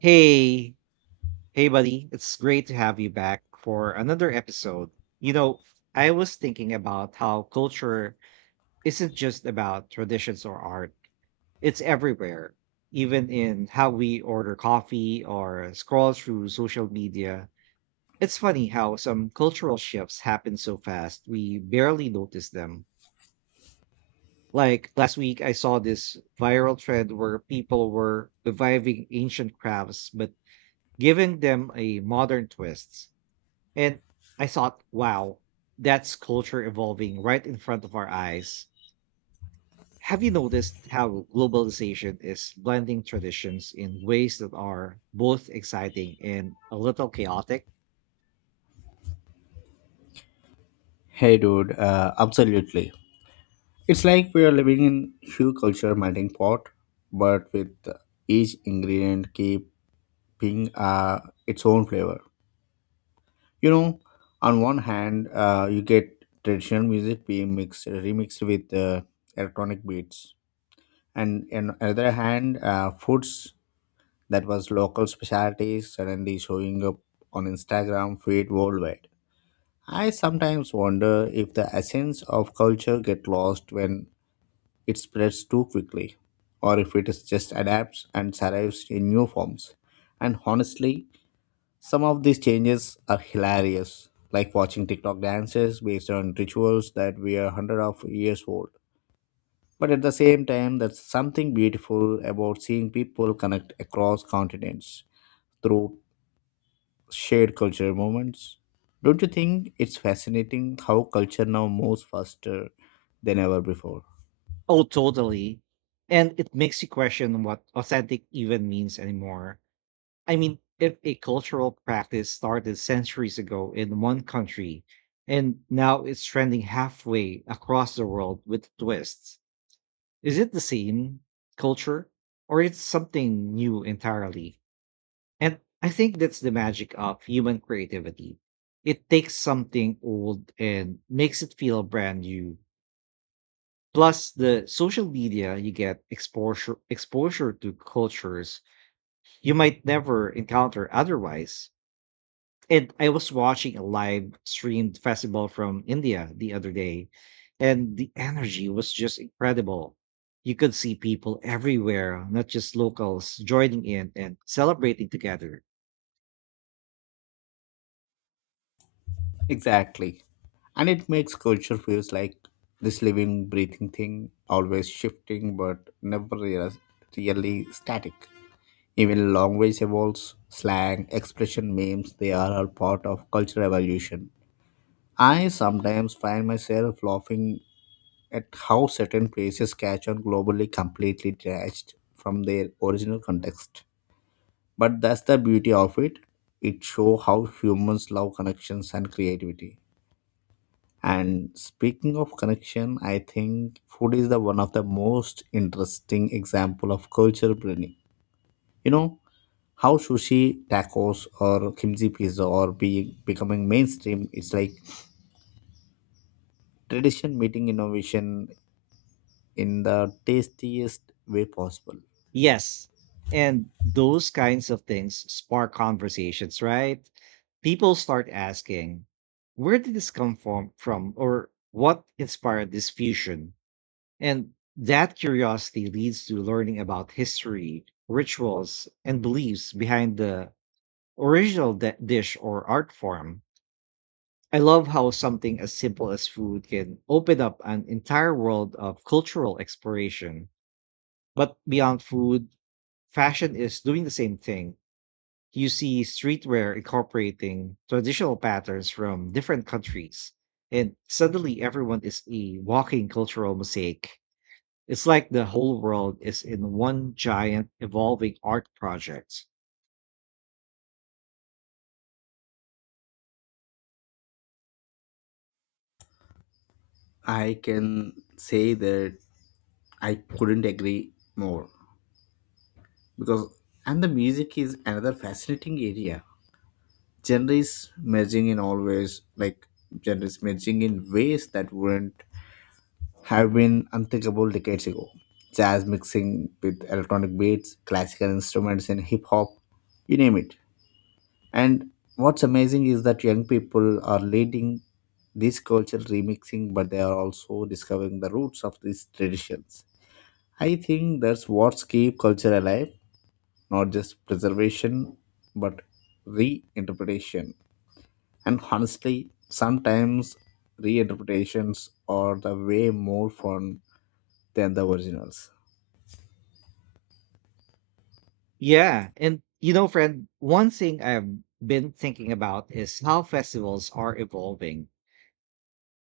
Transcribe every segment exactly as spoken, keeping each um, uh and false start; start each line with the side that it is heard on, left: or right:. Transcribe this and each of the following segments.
right: Hey, hey, buddy. It's great to have you back for another episode. You know, I was thinking about how culture isn't just about traditions or art, it's everywhere, even in how we order coffee or scroll through social media. It's funny how some cultural shifts happen so fast, we barely notice them. Like last week, I saw this viral trend where people were reviving ancient crafts, but giving them a modern twist. And I thought, wow, that's culture evolving right in front of our eyes. Have you noticed how globalization is blending traditions in ways that are both exciting and a little chaotic?
left: Hey, dude, uh, absolutely. It's like we are living in hue culture melting pot, but with each ingredient keeping uh, its own flavor. You know, on one hand, uh, you get traditional music being mixed, remixed with uh, electronic beats, and on the other hand, uh, foods that was local specialties suddenly showing up on Instagram feed worldwide. I sometimes wonder if the essence of culture get lost when it spreads too quickly, or if it is just adapts and survives in new forms. And honestly, some of these changes are hilarious, like watching TikTok dances based on rituals that were hundred of years old. But at the same time, there's something beautiful about seeing people connect across continents through shared cultural moments. Don't you think it's fascinating how culture now moves faster than ever before?
right: Oh, totally. And it makes you question what authentic even means anymore. I mean, if a cultural practice started centuries ago in one country and now it's trending halfway across the world with twists, is it the same culture or it's something new entirely? And I think that's the magic of human creativity. It takes something old and makes it feel brand new. Plus the social media, you get exposure exposure to cultures you might never encounter otherwise. And I was watching a live streamed festival from India the other day, and the energy was just incredible. You could see people everywhere, not just locals, joining in and celebrating together.
left: Exactly. And it makes culture feels like this living, breathing thing, always shifting but never real, really static. Even language evolves, slang, expression, memes, they are all part of cultural evolution. I sometimes find myself laughing at how certain places catch on globally completely detached from their original context. But that's the beauty of it. It shows how humans love connections and creativity. And speaking of connection, I think food is the one of the most interesting example of culture blending. You know how sushi, tacos, or kimchi pizza are be becoming mainstream. It's like tradition meeting innovation in the tastiest way possible.
right: Yes. And those kinds of things spark conversations, right? People start asking, where did this come from, from or what inspired this fusion? And that curiosity leads to learning about history, rituals, and beliefs behind the original de- dish or art form. I love how something as simple as food can open up an entire world of cultural exploration. But beyond food, fashion is doing the same thing. You see streetwear incorporating traditional patterns from different countries, and suddenly everyone is a walking cultural mosaic. It's like the whole world is in one giant evolving art project.
left: I can say that I couldn't agree more because and the music is another fascinating area gender is merging in always like gender is merging in ways that wouldn't have been unthinkable decades ago. Jazz mixing with electronic beats, classical instruments and hip hop, you name it. And what's amazing is that young people are leading this cultural remixing, but they are also discovering the roots of these traditions. I think that's what's keep culture alive, not just preservation, but reinterpretation. And honestly, sometimes reinterpretations are the way more fun than the originals.
right: Yeah. And, you know, friend, one thing I've been thinking about is how festivals are evolving.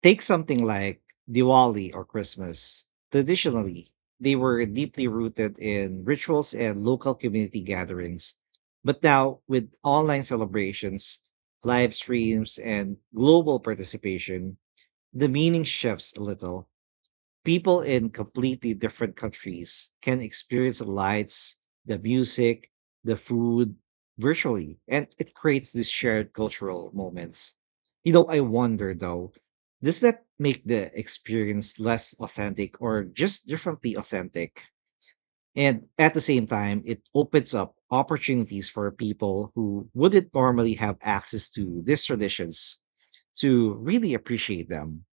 right: Take something like Diwali or Christmas. Traditionally, they were deeply rooted in rituals and local community gatherings. But now, with online celebrations, live streams, and global participation, the meaning shifts a little. People in completely different countries can experience the lights, the music, the food virtually, and it creates these shared cultural moments. You know, I wonder though, does that make the experience less authentic or just differently authentic? And at the same time, it opens up opportunities for people who wouldn't normally have access to these traditions to really appreciate them.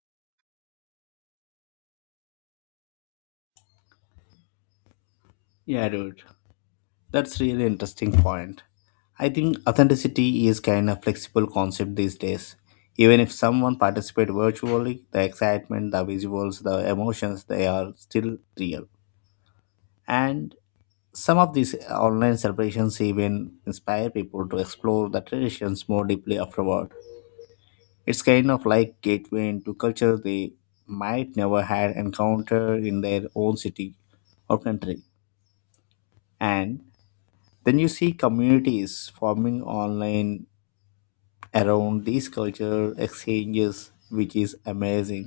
left: Yeah, dude. That's really interesting point. I think authenticity is kind of flexible concept these days. Even if someone participates virtually, the excitement, the visuals, the emotions, they are still real. And some of these online celebrations even inspire people to explore the traditions more deeply afterward. It's kind of like gateway into culture they might never had encountered in their own city or country. And then you see communities forming online around these culture exchanges, which is amazing.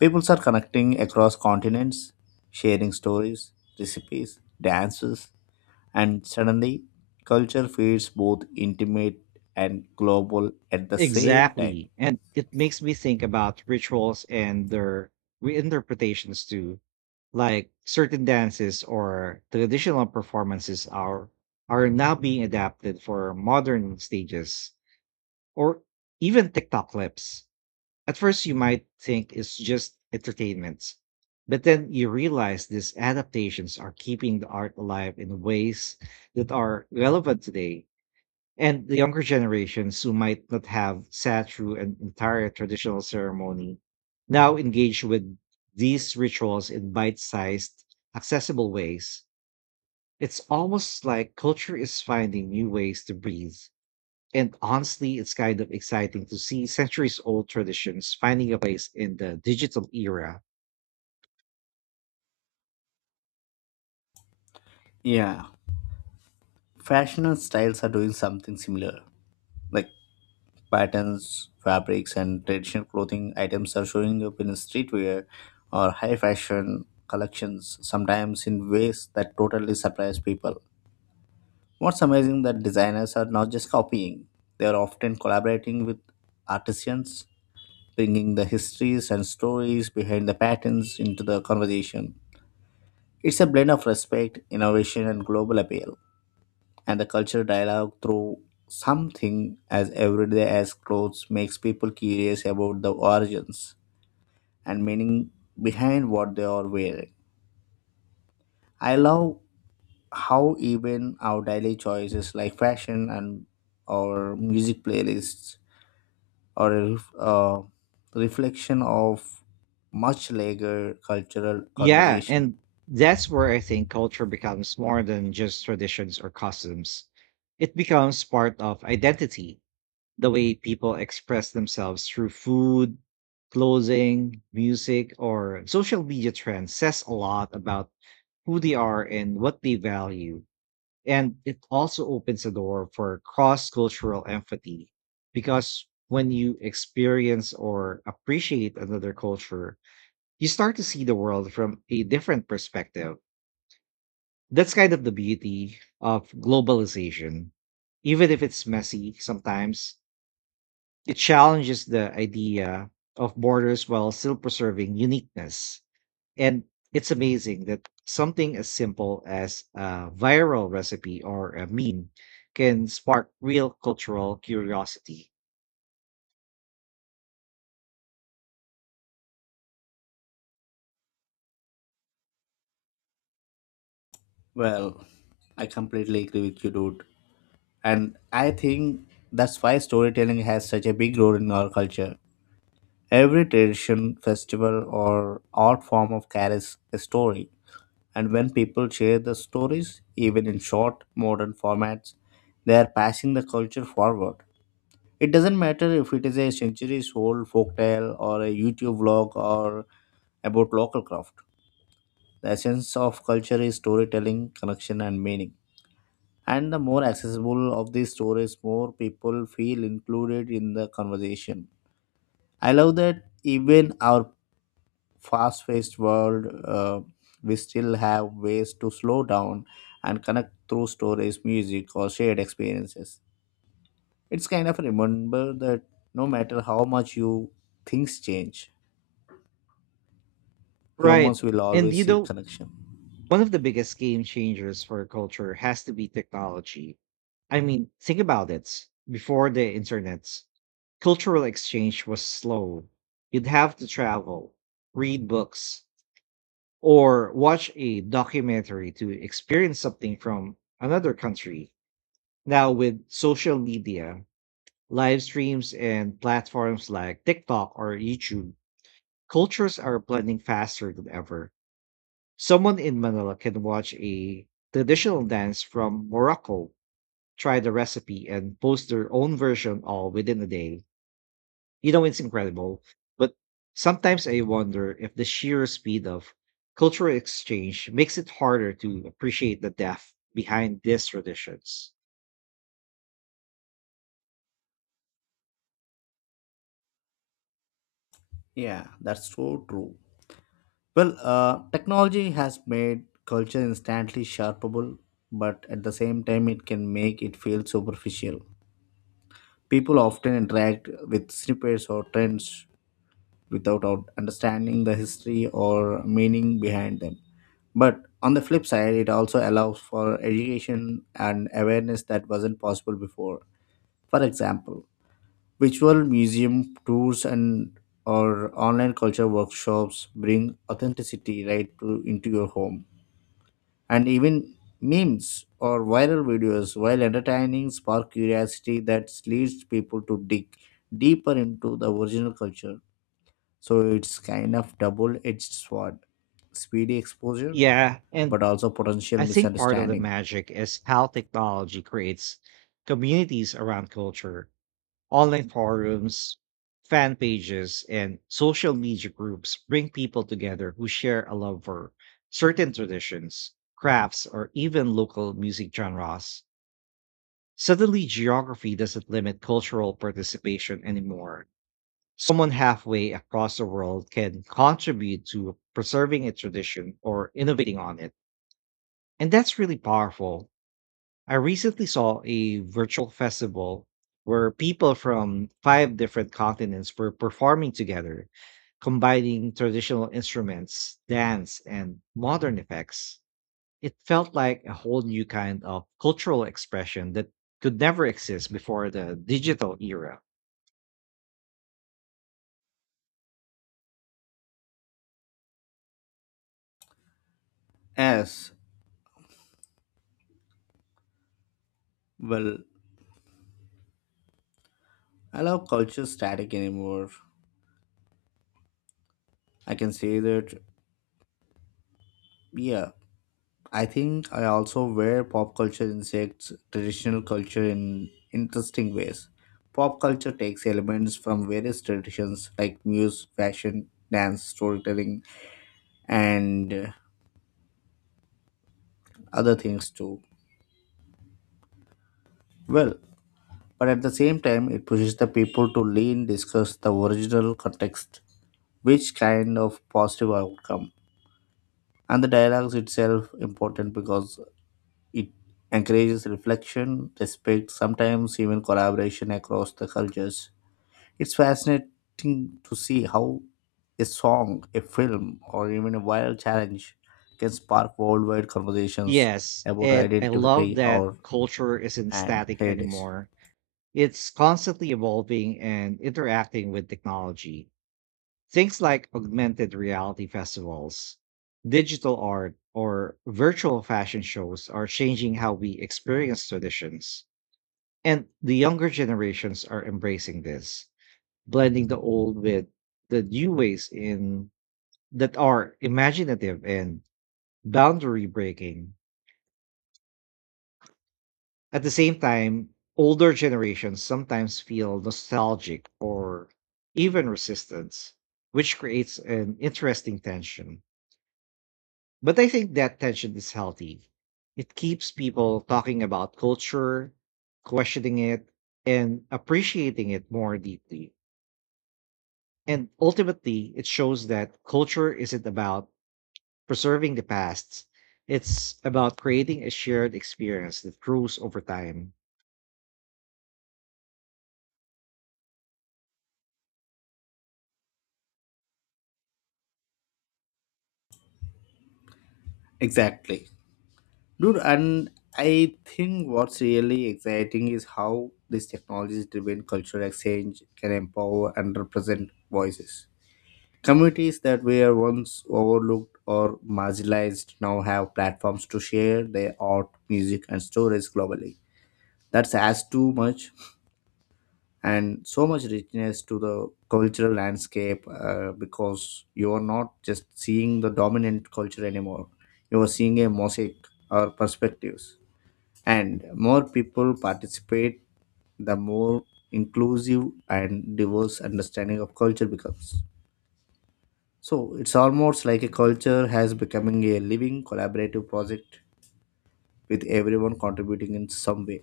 left: People are connecting across continents, sharing stories, recipes, dances, and suddenly culture feels both intimate and global at the same time.
right: Exactly. And it makes me think about rituals and their reinterpretations too. Like certain dances or traditional performances are are now being adapted for modern stages or even TikTok clips. At first you might think it's just entertainment, but then you realize these adaptations are keeping the art alive in ways that are relevant today, and the younger generations who might not have sat through an entire traditional ceremony now engage with these rituals in bite sized, accessible ways. It's almost like culture is finding new ways to breathe. And honestly, it's kind of exciting to see centuries old traditions finding a place in the digital era.
left: Yeah, fashionable styles are doing something similar. Like patterns, fabrics, and traditional clothing items are showing up in streetwear or high fashion collections, sometimes in ways that totally surprise people. What's amazing that designers are not just copying, they are often collaborating with artisans, bringing the histories and stories behind the patterns into the conversation. It's a blend of respect, innovation, and global appeal. And the cultural dialogue through something as everyday as clothes makes people curious about the origins and meaning behind what they are wearing. I love how even our daily choices like fashion and our music playlists are a ref- uh, reflection of much larger cultural
right: Yeah,
left: conversation.
right: and that's where I think culture becomes more than just traditions or customs. It becomes part of identity. The way people express themselves through food, clothing, music, or social media trends says a lot about who they are and what they value. And it also opens the door for cross cultural empathy because when you experience or appreciate another culture, you start to see the world from a different perspective. That's kind of the beauty of globalization. Even if it's messy sometimes, it challenges the idea of borders while still preserving uniqueness. And it's amazing that something as simple as a viral recipe or a meme can spark real cultural curiosity.
left: Well, I completely agree with you, dude. And I think that's why storytelling has such a big role in our culture. Every tradition, festival, or art form of carries a story. And when people share the stories, even in short, modern formats, they are passing the culture forward. It doesn't matter if it is a centuries old folktale or a YouTube vlog or about local craft. The essence of culture is storytelling, connection, and meaning. And the more accessible of these stories more people feel included in the conversation. I love that even our fast-paced world uh, we still have ways to slow down and connect through stories, music, or shared experiences. It's kind of remember that no matter how much you things change,
right: Right.
left: humans will
right: And
left: always
right: you
left: seek
right: know,
left: connection.
right: one of the biggest game changers for culture has to be technology. I mean, think about it. Before the internet, cultural exchange was slow. You'd have to travel, read books, or watch a documentary to experience something from another country. Now, with social media, live streams, and platforms like TikTok or YouTube, cultures are blending faster than ever. Someone in Manila can watch a traditional dance from Morocco, try the recipe, and post their own version all within a day. You know, it's incredible. But sometimes I wonder if the sheer speed of cultural exchange makes it harder to appreciate the depth behind these traditions.
left: Yeah, that's so true. Well, uh, technology has made culture instantly sharpable, but at the same time, it can make it feel superficial. People often interact with snippets or trends without out- understanding the history or meaning behind them. But on the flip side, it also allows for education and awareness that wasn't possible before. For example, virtual museum tours and or online culture workshops bring authenticity right to, into your home, and even memes or viral videos, while entertaining, spark curiosity that leads people to dig deeper into the original culture. So it's kind of double-edged sword, speedy exposure,
right: Yeah, and
left: but also potential
right: I think part of the
left: misunderstanding.
right: magic is how technology creates communities around culture. Online forums, fan pages, and social media groups bring people together who share a love for certain traditions, crafts, or even local music genres. Suddenly, geography doesn't limit cultural participation anymore. Someone halfway across the world can contribute to preserving a tradition or innovating on it. And that's really powerful. I recently saw a virtual festival where people from five different continents were performing together, combining traditional instruments, dance, and modern effects. It felt like a whole new kind of cultural expression that could never exist before the digital era.
left: As well, I love culture static anymore. I can say that, yeah, I think I also wear pop culture insects traditional culture in interesting ways. Pop culture takes elements from various traditions like music, fashion, dance, storytelling, and uh, other things too. Well, but at the same time, it pushes the people to lean, discuss the original context, which kind of positive outcome, and the dialogues itself important because it encourages reflection, respect, sometimes even collaboration across the cultures. It's fascinating to see how a song, a film, or even a viral challenge can spark worldwide conversations
right: Yes,
left: about
right: and I
left: identity
right: love
left: or
right: that culture isn't
left: and
right: static
left: heritage.
right: anymore. It's constantly evolving and interacting with technology. Things like augmented reality festivals, digital art, or virtual fashion shows are changing how we experience traditions. And the younger generations are embracing this, blending the old with the new ways in that are imaginative and boundary breaking. At the same time, older generations sometimes feel nostalgic or even resistance, which creates an interesting tension. But I think that tension is healthy. It keeps people talking about culture, questioning it, and appreciating it more deeply. And ultimately, it shows that culture isn't about preserving the past, it's about creating a shared experience that grows over time.
left: Exactly. Dude, and I think what's really exciting is how this technology driven cultural exchange can empower and represent voices. Communities that were once overlooked or marginalized now have platforms to share their art, music, and stories globally. That adds too much and so much richness to the cultural landscape uh, because you are not just seeing the dominant culture anymore. You are seeing a mosaic or perspectives. And more people participate, the more inclusive and diverse understanding of culture becomes. So it's almost like a culture has becoming a living collaborative project with everyone contributing in some way.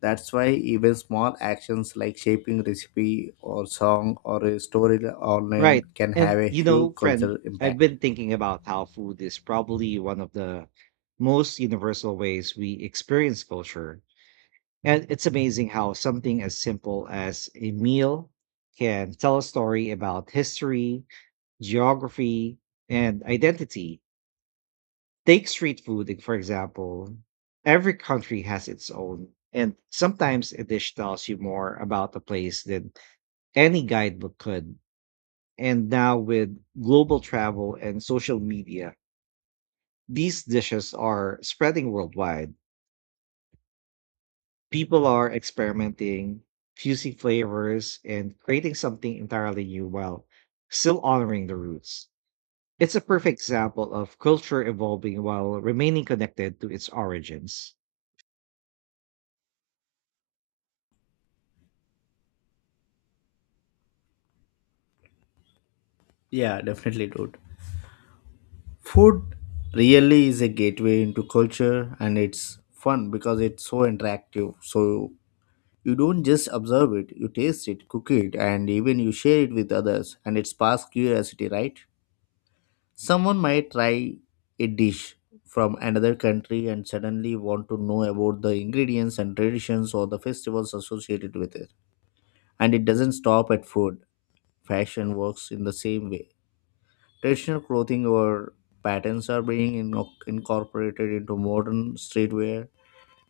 left: That's why even small actions like shaping recipe or song or a story online
right: Right.
left: can
right: And,
left: have a
right: you know,
left: huge
right: friend,
left: cultural
right: I've
left: impact.
right: been thinking about how food is probably one of the most universal ways we experience culture. And it's amazing how something as simple as a meal can tell a story about history, geography, and identity. Take street food, like, for example. Every country has its own, and sometimes a dish tells you more about the place than any guidebook could. And now, with global travel and social media, these dishes are spreading worldwide. People are experimenting, fusing flavors, and creating something entirely new while still honoring the roots. It's a perfect example of culture evolving while remaining connected to its origins.
left: Yeah, definitely, dude. Food really is a gateway into culture, and it's fun because it's so interactive. So you don't just observe it, you taste it, cook it, and even you share it with others, and it sparks curiosity, right? Someone might try a dish from another country and suddenly want to know about the ingredients and traditions or the festivals associated with it. And it doesn't stop at food. Fashion works in the same way. Traditional clothing or patterns are being in- incorporated into modern streetwear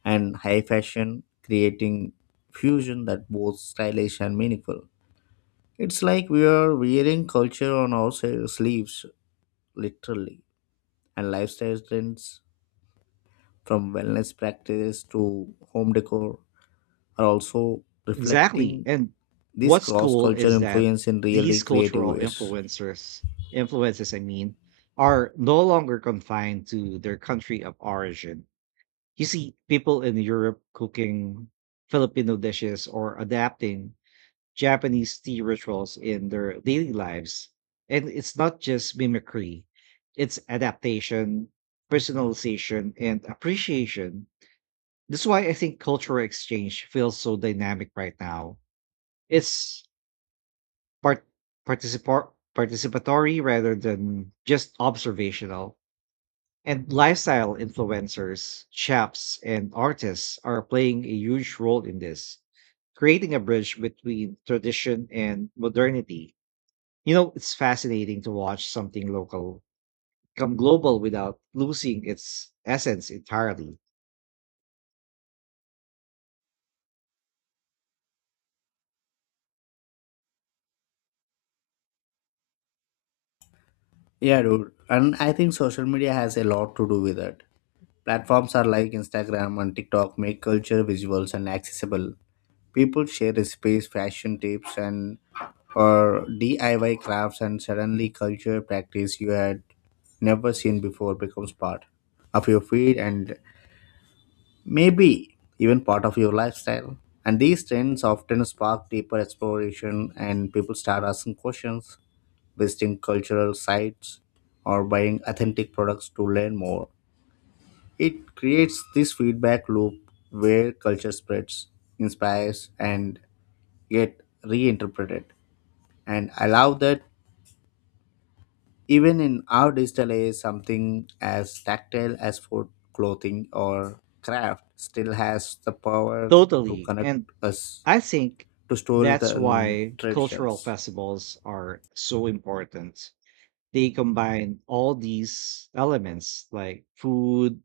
left: and high fashion, creating fusion that both stylish and meaningful. It's like we are wearing culture on our sa- sleeves, literally, and lifestyle trends from wellness practices to home decor are also
right: Exactly.
left: reflecting
right: And
left: this
right: what's
left: cross
right: cool
left: culture
right: is that
left: influence in really
right: these
left: creative
right: cultural
left: ways.
right: influencers, influences, I mean, are no longer confined to their country of origin. You see people in Europe cooking Filipino dishes or adapting Japanese tea rituals in their daily lives. And it's not just mimicry, it's adaptation, personalization, and appreciation. That's why I think cultural exchange feels so dynamic right now. It's part participa- participatory rather than just observational. And lifestyle influencers, chefs, and artists are playing a huge role in this, creating a bridge between tradition and modernity. You know, it's fascinating to watch something local become global without losing its essence entirely.
left: Yeah, dude. And I think social media has a lot to do with it. Platforms are like Instagram and TikTok make culture visuals and accessible. People share recipes, fashion tips, and or D I Y crafts, and suddenly culture practice you had never seen before becomes part of your feed and maybe even part of your lifestyle. And these trends often spark deeper exploration, and people start asking questions, visiting cultural sites, or buying authentic products to learn more. It creates this feedback loop where culture spreads, inspires, and get reinterpreted. And allow that even in our digital age, something as tactile as food, clothing, or craft still has the power to
right: Totally.
left: connect
right: And
left: us
right: I think
left: to stories
right: that's
left: and
right: why cultural
left: traditions.
right: festivals are so important. They combine all these elements like food,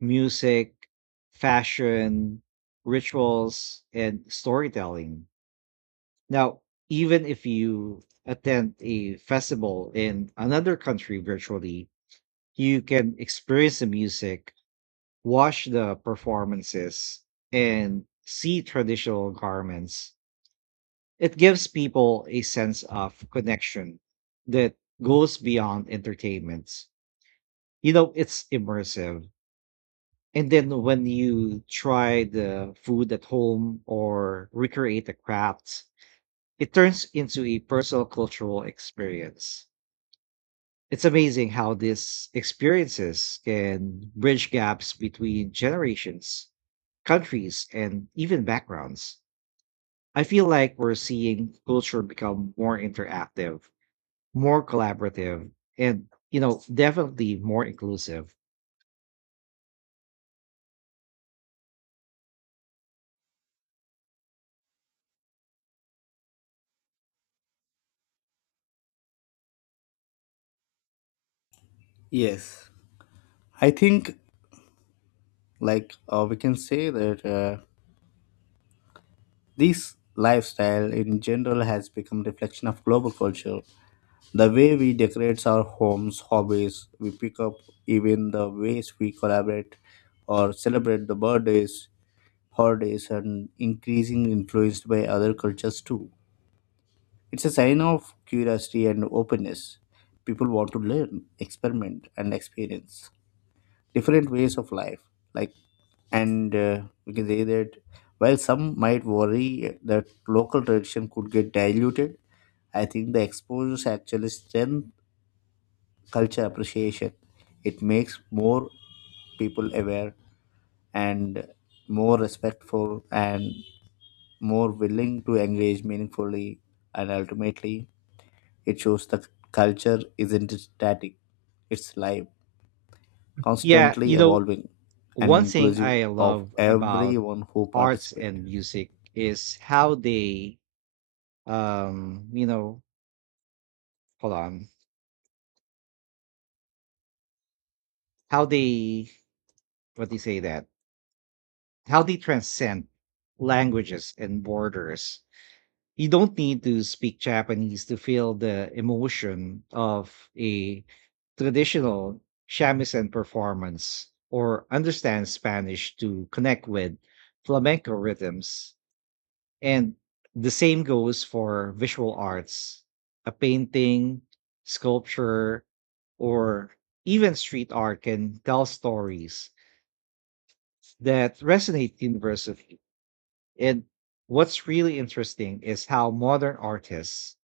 right: music, fashion, rituals, and storytelling. Now, even if you attend a festival in another country virtually, you can experience the music, watch the performances, and see traditional garments. It gives people a sense of connection that goes beyond entertainment. You know, it's immersive. And then when you try the food at home or recreate the crafts, it turns into a personal cultural experience. It's amazing how these experiences can bridge gaps between generations, countries, and even backgrounds. I feel like we're seeing culture become more interactive, more collaborative, and, you know, definitely more inclusive.
left: Yes, I think like uh, we can say that uh, this lifestyle in general has become reflection of global culture. The way we decorate our homes, hobbies we pick up, even the ways we collaborate or celebrate the birthdays, holidays, and increasingly influenced by other cultures too. It's a sign of curiosity and openness. People want to learn, experiment, and experience different ways of life. Like, and uh, we can say that while some might worry that local tradition could get diluted, I think the exposures actually strengthen culture appreciation. It makes more people aware and more respectful and more willing to engage meaningfully, and ultimately, it shows that culture isn't static, it's live,
right: Yeah, you
left: constantly
right: know,
left: evolving, and
right: one thing
left: inclusive
right: I
left: of
right: love about
left: everyone who
right: arts
left: participates.
right: and music is how they, um, you know, hold on, how they, what do you say that? How they transcend languages and borders. You don't need to speak Japanese to feel the emotion of a traditional shamisen performance or understand Spanish to connect with flamenco rhythms. And the same goes for visual arts, a painting, sculpture, or even street art can tell stories that resonate universally. And what's really interesting is how modern artists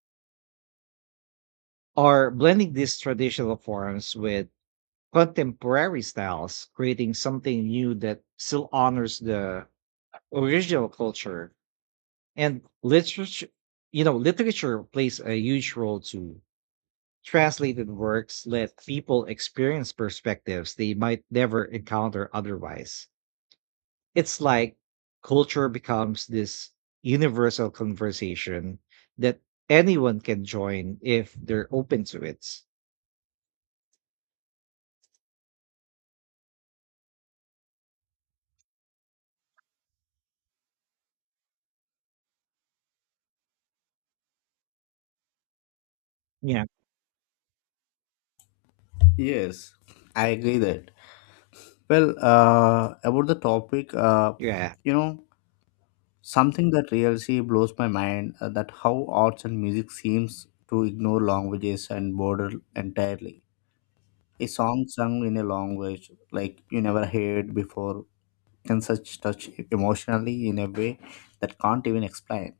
right: are blending these traditional forms with contemporary styles, creating something new that still honors the original culture. And literature, you know, literature plays a huge role too. Translated works let people experience perspectives they might never encounter otherwise. It's like culture becomes this universal conversation that anyone can join if they're open to it. Yeah.
left: Yes, I agree that. Well, uh, about the topic, uh,
right: Yeah.
left: you know, something that really blows my mind uh, that how arts and music seems to ignore languages and border entirely. A song sung in a language like you never heard before can such touch emotionally in a way that can't even explain.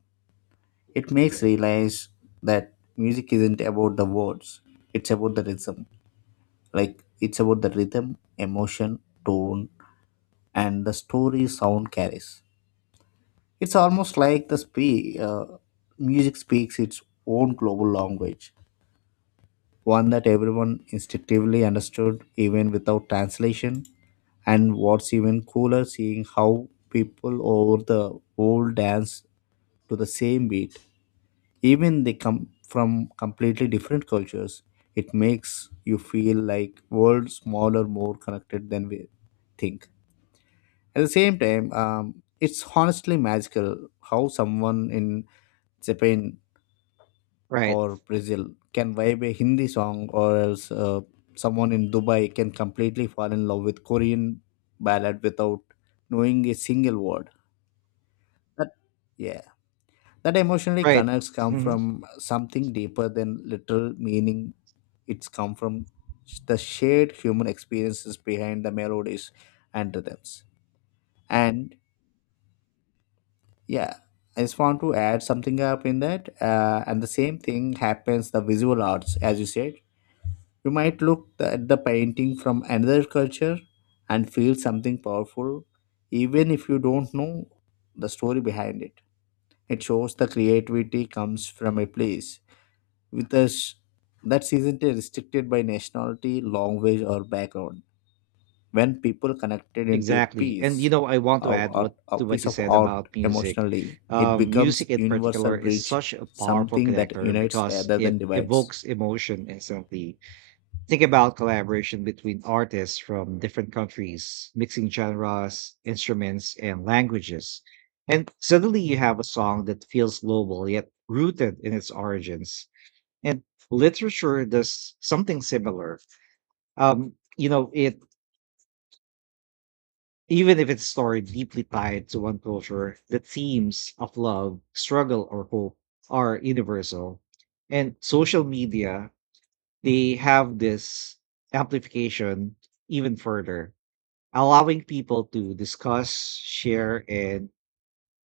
left: It makes realize that music isn't about the words; it's about the rhythm. Like it's about the rhythm, emotion, tone, and the story sound carries. It's almost like the spe- uh, music speaks its own global language. One that everyone instinctively understood even without translation. And what's even cooler, seeing how people over the world dance to the same beat, even they come from completely different cultures. It makes you feel like world smaller, more connected than we think. At the same time, um, it's honestly magical how someone in Japan
right: Right.
left: or Brazil can vibe a Hindi song, or else uh, someone in Dubai can completely fall in love with Korean ballad without knowing a single word. That yeah, that emotionally
right: Right.
left: connects come
right: hmm
left: from something deeper than literal meaning. It's come from the shared human experiences behind the melodies and rhythms. And yeah, I just want to add something up in that. Uh, and the same thing happens the visual arts, as you said. You might look th- at the painting from another culture and feel something powerful, even if you don't know the story behind it. It shows the creativity comes from a place with us that isn't restricted by nationality, language, or background. When people connected into a
right: Exactly. And you
left: piece
right: know, I want to
left: of
right: add
left: art,
right: what
left: a
right: to what
left: piece
right: you
left: of
right: said
left: art
right: about music.
left: emotionally, it
right: Um,
left: becomes
right: music in particular
left: universal
right: is
left: bridge,
right: such a powerful
left: something that
right: connector
left: unites
right: because
left: rather than
right: it
left: divides.
right: evokes emotion instantly. Think about collaboration between artists from different countries, mixing genres, instruments, and languages. And suddenly you have a song that feels global yet rooted in its origins. And literature does something similar. Um, you know, it even if it's story deeply tied to one culture, the themes of love, struggle, or hope are universal. And social media, they have this amplification even further, allowing people to discuss, share, and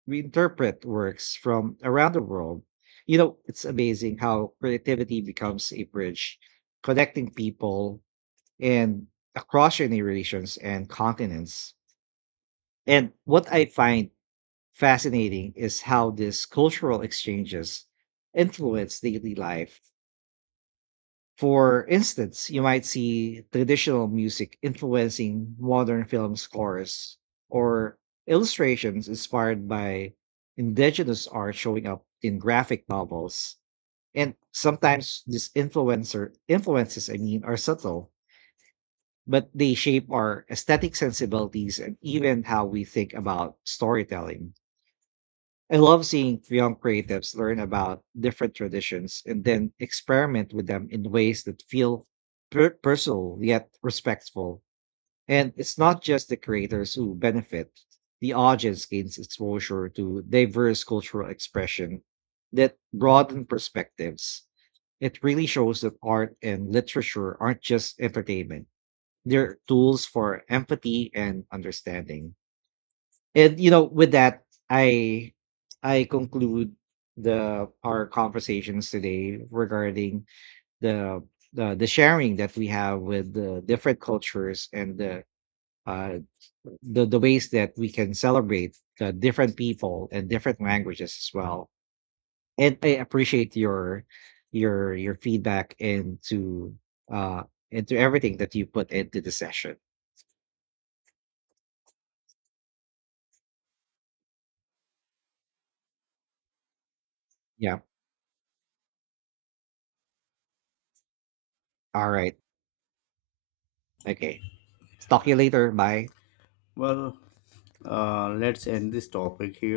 right: reinterpret works from around the world. You know, it's amazing how creativity becomes a bridge connecting people and across generations and continents. And what I find fascinating is how these cultural exchanges influence daily life. For instance, you might see traditional music influencing modern film scores or illustrations inspired by indigenous art showing up in graphic novels. And sometimes these influencer influences, I mean, are subtle, but they shape our aesthetic sensibilities and even how we think about storytelling. I love seeing young creatives learn about different traditions and then experiment with them in ways that feel per- personal yet respectful. And it's not just the creators who benefit, the audience gains exposure to diverse cultural expression that broaden perspectives. It really shows that art and literature aren't just entertainment, they're tools for empathy and understanding. And you know, with that, I I conclude the our conversations today regarding the the, the sharing that we have with the different cultures and the uh, the the ways that we can celebrate the different people and different languages as well. And I appreciate your your your feedback into uh into everything that you put into the session. Yeah. All right. Okay. Talk to you later. Bye.
left: Well, uh, let's end this topic